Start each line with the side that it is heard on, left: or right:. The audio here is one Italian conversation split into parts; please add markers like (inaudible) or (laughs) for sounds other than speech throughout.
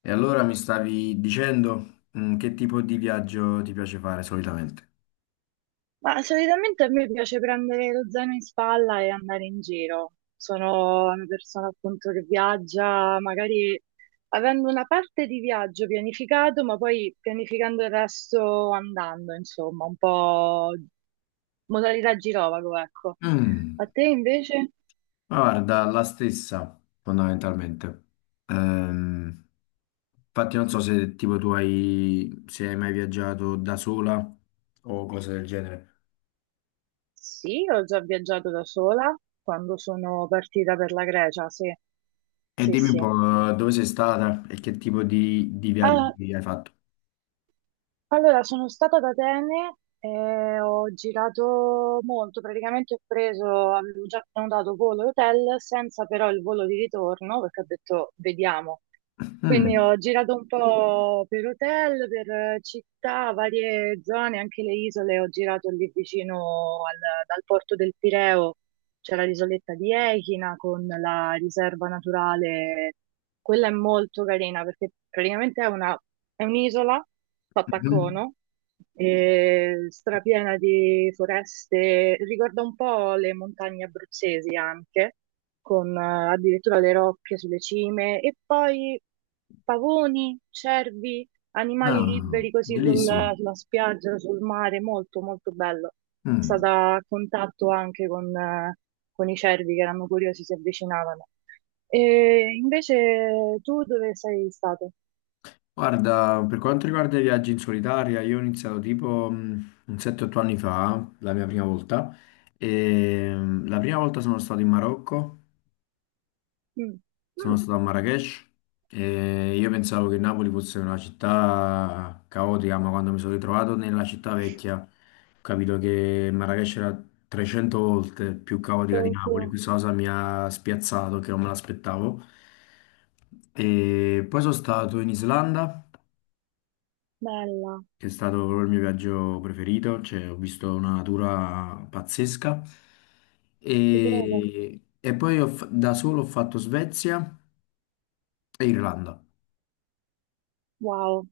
left: E allora mi stavi dicendo, che tipo di viaggio ti piace fare solitamente?
right: Ma solitamente a me piace prendere lo zaino in spalla e andare in giro. Sono una persona appunto che viaggia, magari avendo una parte di viaggio pianificato, ma poi pianificando il resto andando, insomma, un po' modalità girovago, ecco. A
left: Mm,
right: te invece?
left: ma guarda, la stessa, fondamentalmente. Ehm, Infatti non so se tipo tu hai, se hai mai viaggiato da sola o cose del genere.
right: Sì, ho già viaggiato da sola quando sono partita per la Grecia, sì,
left: E
right: sì,
left: dimmi un
right: sì.
left: po' dove sei stata e che tipo di viaggi hai fatto.
right: Allora, sono stata ad Atene e ho girato molto, praticamente ho preso, avevo già prenotato volo e hotel senza però il volo di ritorno, perché ho detto vediamo. Quindi
left: Mm,
right: ho girato un po' per hotel, per città, varie zone, anche le isole. Ho girato lì vicino dal porto del Pireo, c'era l'isoletta di Echina con la riserva naturale. Quella è molto carina perché praticamente è un'isola fatta a
left: mhm.
right: cono, e strapiena di foreste. Ricorda un po' le montagne abruzzesi anche con addirittura le rocce sulle cime, e poi pavoni, cervi, animali
left: Ah,
right: liberi così
left: bellissimo.
right: sulla spiaggia, sul mare, molto molto bello. È
left: Mm.
right: stata a contatto anche con i cervi che erano curiosi, si avvicinavano. E invece tu dove sei stato?
left: Guarda, per quanto riguarda i viaggi in solitaria, io ho iniziato tipo un 7-8 anni fa, la mia prima volta, e la prima volta sono stato in Marocco,
right: Mm.
left: sono
right: Mm.
left: stato a Marrakech e io pensavo che Napoli fosse una città caotica, ma quando mi sono ritrovato nella città vecchia ho capito che Marrakech era 300 volte più caotica di Napoli.
right: Tokyo,
left: Questa cosa mi ha spiazzato, che non me l'aspettavo. E poi sono stato in Islanda,
right: bella,
left: che è stato proprio il mio viaggio preferito, cioè ho visto una natura pazzesca
right: ti credo.
left: e poi da solo ho fatto Svezia e Irlanda.
right: Wow,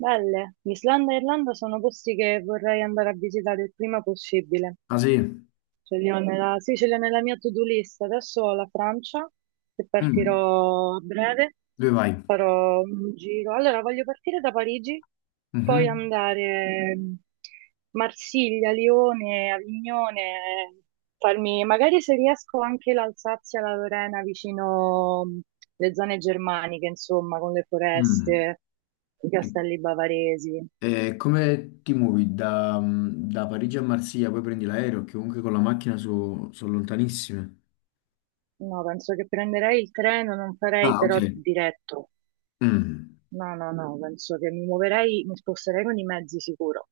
right: belle. Islanda e Irlanda sono posti che vorrei andare a visitare il prima possibile.
left: Ah sì?
right: Ce li ho nella, sì, ce li ho nella mia to-do list. Adesso ho la Francia, che
left: Mm.
right: partirò a breve,
left: Dove vai?
right: farò un giro. Allora, voglio partire da Parigi, poi
left: Mhm.
right: andare Marsiglia, Lione, Avignone, farmi magari se riesco anche l'Alsazia, la Lorena, vicino le zone germaniche, insomma, con le
left: Mm.
right: foreste, i castelli bavaresi.
left: E come ti muovi da Parigi a Marsiglia, poi prendi l'aereo, che comunque con la macchina sono lontanissime.
right: No, penso che prenderei il treno, non farei
left: Ah, ok.
right: però diretto.
left: Mm.
right: No, no, no, penso che mi muoverei, mi sposterei con i mezzi sicuro.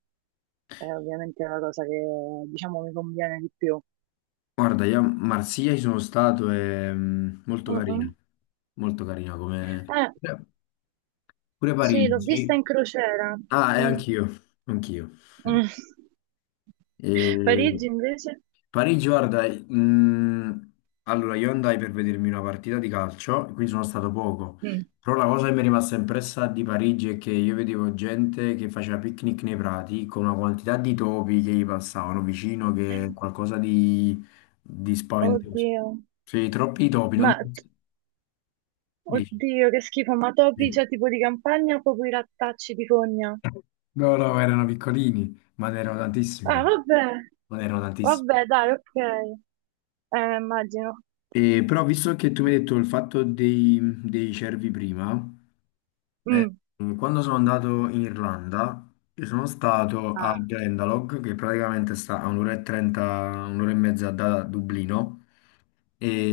right: È una cosa che, diciamo, mi conviene di più.
left: Guarda, io a Marsiglia ci sono stato, è
right: Mm, mm.
left: molto carina come.
right: Eh,
left: Pure
right: sì, l'ho vista
left: Parigi.
right: in crociera.
left: Ah, e
right: Mm,
left: anch'io, anch'io. Mm.
right: mm. (laughs)
left: E
right: Parigi invece?
left: Parigi, guarda, mm, allora io andai per vedermi una partita di calcio, quindi sono stato poco,
right: Mm.
left: però la cosa che mi è rimasta impressa di Parigi è che io vedevo gente che faceva picnic nei prati con una quantità di topi che gli passavano vicino, che è qualcosa di spaventoso.
right: Oddio.
left: Sì, troppi topi, non.
right: Ma, oddio, che schifo, ma topi
left: Sì.
right: c'è tipo di campagna o proprio i rattacci di fogna?
left: No, no, erano piccolini, ma ne erano tantissimi.
right: Ah, vabbè,
left: Ma ne erano tantissimi.
right: vabbè, dai, ok. Immagino.
left: E, però, visto che tu mi hai detto il fatto dei cervi prima, eh,
right: Mm.
left: quando sono andato in Irlanda, io sono stato a
right: Ah.
left: Glendalough, che praticamente sta a un'ora e trenta, un'ora e mezza da Dublino.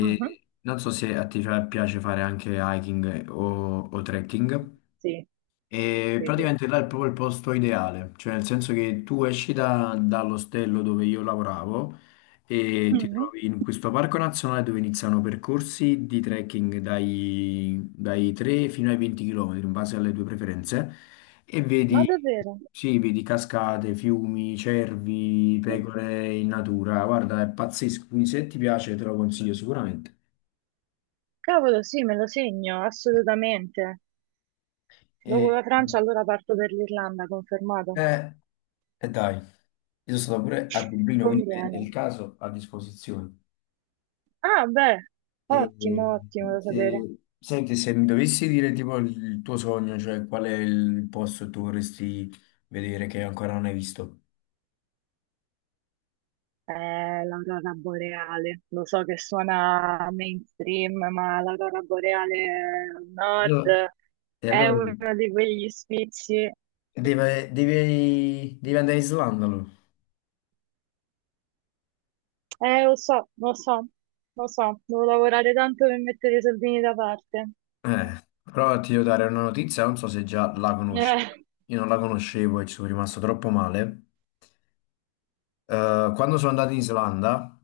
right: Mhm.
left: non so se a te piace fare anche hiking o trekking.
right: Sì,
left: E
right: sì, sì.
left: praticamente là è proprio il posto ideale, cioè nel senso che tu esci dall'ostello dove io lavoravo e ti
right: Mm.
left: trovi in questo parco nazionale dove iniziano percorsi di trekking dai 3 fino ai 20 km in base alle tue preferenze e
right: Ma
left: vedi,
right: davvero?
left: sì, vedi cascate, fiumi, cervi,
right: Mm.
left: pecore in natura, guarda, è pazzesco, quindi se ti piace te lo consiglio sicuramente.
right: Cavolo, sì, me lo segno, assolutamente. Dopo
left: E,
right: la Francia allora parto per l'Irlanda, confermato.
left: eh, e dai. Io sono stato pure a Dublino, quindi
right: Conviene.
left: nel caso a disposizione.
right: Ah, beh,
left: E, e,
right: ottimo, ottimo da sapere.
left: Senti, se mi dovessi dire tipo il tuo sogno, cioè qual è il posto che tu vorresti vedere che ancora non hai visto?
right: L'aurora boreale, lo so che suona mainstream, ma l'aurora boreale al nord
left: Allora- E
right: è
left: allora
right: uno di quegli sfizi.
left: devi andare in Islanda, allora.
right: Lo so, lo so, lo so, devo lavorare tanto per mettere i soldini da parte.
left: Però ti devo dare una notizia, non so se già la conosci.
right: Eh.
left: Io non la conoscevo e ci sono rimasto troppo male. Quando sono andato in Islanda,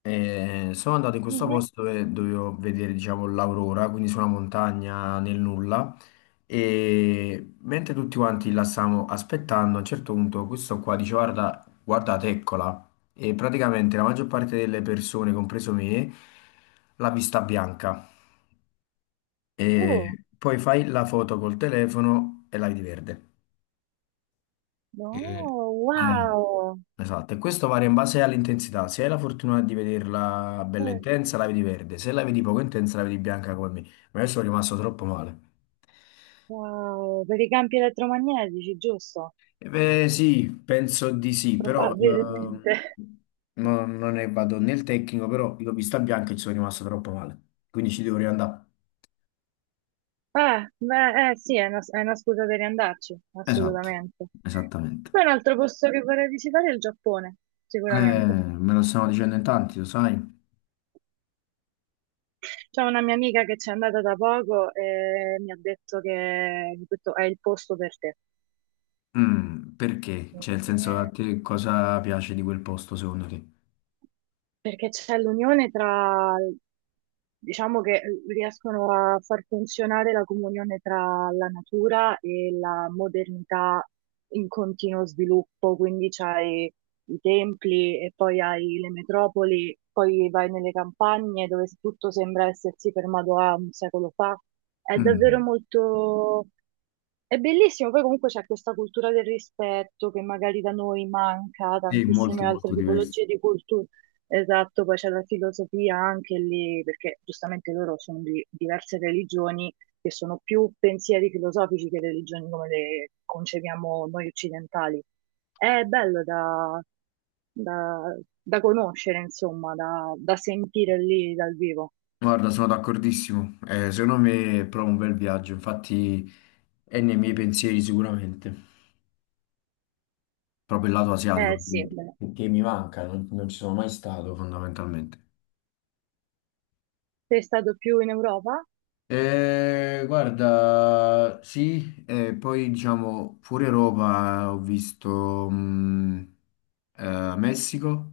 left: sono andato in questo
right: Mhm.
left: posto dove dovevo vedere, diciamo, l'aurora, quindi su una montagna nel nulla. E mentre tutti quanti la stavamo aspettando, a un certo punto questo qua dice: guarda, guardate, eccola. E praticamente la maggior parte delle persone, compreso me, l'ha vista bianca. E
right: Oh,
left: poi fai la foto col telefono e la vedi verde.
right: no,
left: E- eh,
right: wow.
left: Esatto, e questo varia in base all'intensità. Se hai la fortuna di vederla bella
right: Eh,
left: intensa, la vedi verde. Se la vedi poco intensa, la vedi bianca come me. Ma io sono rimasto troppo male.
right: wow, per i campi elettromagnetici, giusto?
left: Eh beh, sì, penso di sì, però
right: Probabilmente.
left: non ne vado nel tecnico, però l'ho vista bianca e ci sono rimasto troppo male. Quindi ci devo riandare.
right: Ah, beh, sì, è una scusa per andarci,
left: Esatto,
right: assolutamente.
left: esattamente.
right: Poi un altro posto che vorrei visitare è il Giappone,
left: Eh,
right: sicuramente.
left: me lo stanno dicendo in tanti, lo sai?
right: C'è una mia amica che c'è andata da poco e mi ha detto che questo è il posto per te.
left: Perché? Cioè, nel senso, a te cosa piace di quel posto, secondo te?
right: Perché c'è l'unione tra, diciamo che riescono a far funzionare la comunione tra la natura e la modernità in continuo sviluppo, quindi c'hai i templi e poi hai le metropoli, poi vai nelle campagne dove tutto sembra essersi fermato a un secolo fa. È davvero
left: Mm.
right: molto... È bellissimo, poi comunque c'è questa cultura del rispetto che magari da noi manca,
left: Sì,
right: tantissime
left: molto
right: altre
left: molto diverso.
right: tipologie di cultura. Esatto, poi c'è la filosofia anche lì, perché giustamente loro sono di diverse religioni che sono più pensieri filosofici che religioni come le concepiamo noi occidentali. È bello da conoscere, insomma, da sentire lì dal vivo.
left: Guarda, sono d'accordissimo. Secondo me è proprio un bel viaggio, infatti è nei miei pensieri sicuramente, proprio il lato asiatico,
right: Eh sì,
left: che
right: beh.
left: che mi manca, non ci sono mai stato fondamentalmente.
right: Sei stato più in Europa?
left: Guarda, sì, poi diciamo fuori Europa ho visto Messico,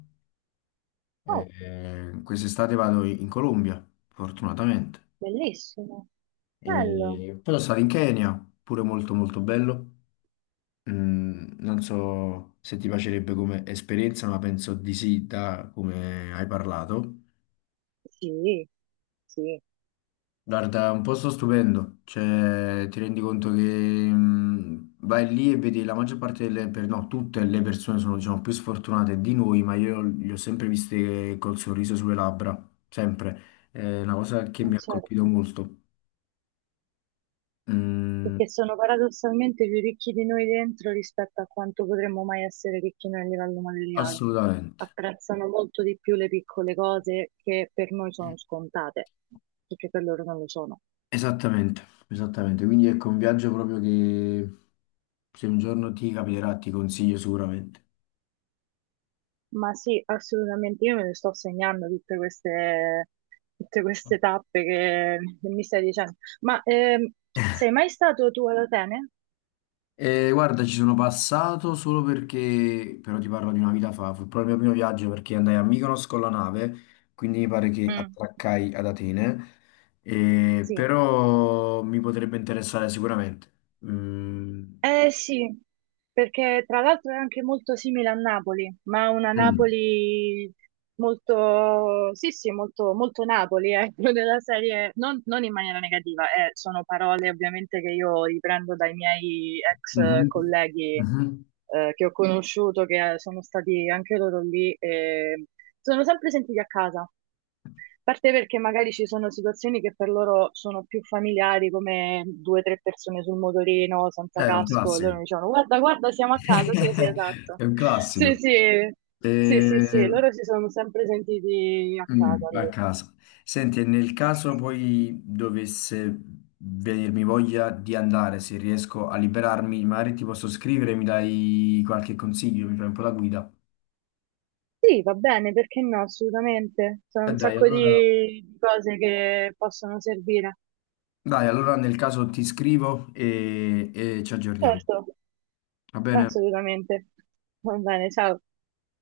right: Oh,
left: quest'estate vado in Colombia, fortunatamente.
right: bellissimo. Bello.
left: E poi sono stato in Kenya, pure molto molto bello. Non so se ti piacerebbe come esperienza, ma penso di sì, da come hai parlato.
right: Sì, sì.
left: Guarda, è un posto stupendo, cioè ti rendi conto che vai lì e vedi la maggior parte delle, no, tutte le persone sono diciamo più sfortunate di noi, ma io li ho sempre viste col sorriso sulle labbra, sempre. È una cosa che
right: Ma
left: mi ha colpito
right: certo.
left: molto. Mm,
right: Perché sono paradossalmente più ricchi di noi dentro rispetto a quanto potremmo mai essere ricchi noi a livello materiale.
left: Assolutamente.
right: Apprezzano molto di più le piccole cose che per noi sono scontate, perché per loro non lo sono.
left: Esattamente, esattamente. Quindi ecco un viaggio proprio che se un giorno ti capiterà, ti consiglio sicuramente.
right: Ma sì, assolutamente, io me ne sto segnando tutte queste tappe che mi stai dicendo. Ma sei mai stato tu ad Atene?
left: E guarda, ci sono passato solo perché, però ti parlo di una vita fa, fu proprio il mio primo viaggio perché andai a Mykonos con la nave, quindi mi pare che
right: Mm.
left: attraccai ad Atene,
right: Sì,
left: però mi potrebbe interessare sicuramente. Mm.
right: eh sì, perché tra l'altro è anche molto simile a Napoli, ma una
left: Mm.
right: Napoli molto, sì sì, molto, molto Napoli, ecco, (laughs) della serie, non in maniera negativa, sono parole ovviamente che io riprendo dai miei ex
left: Mhm.
right: colleghi
left: Mhm.
right: che ho conosciuto, che sono stati anche loro lì, e sono sempre sentiti a casa parte perché magari ci sono situazioni che per loro sono più familiari, come due o tre persone sul motorino senza
left: È un
right: casco, e loro
left: classico.
right: mi dicevano guarda, guarda, siamo a casa, sì, sì,
left: (laughs)
right: esatto.
left: È un
right: Sì,
left: classico.
right: sì, sì, sì, sì,
left: Eh,
right: loro si sono sempre sentiti a casa
left: A
right: lì.
left: casa. Senti, e nel caso poi dovesse venirmi voglia di andare, se riesco a liberarmi, magari ti posso scrivere, mi dai qualche consiglio, mi fai un po' la guida.
right: Sì, va bene, perché no, assolutamente. Sono
left: E
right: un sacco di cose che possono servire.
left: dai, allora nel caso ti scrivo e e ci aggiorniamo.
right: Certo,
left: Va bene?
right: assolutamente. Va bene, ciao.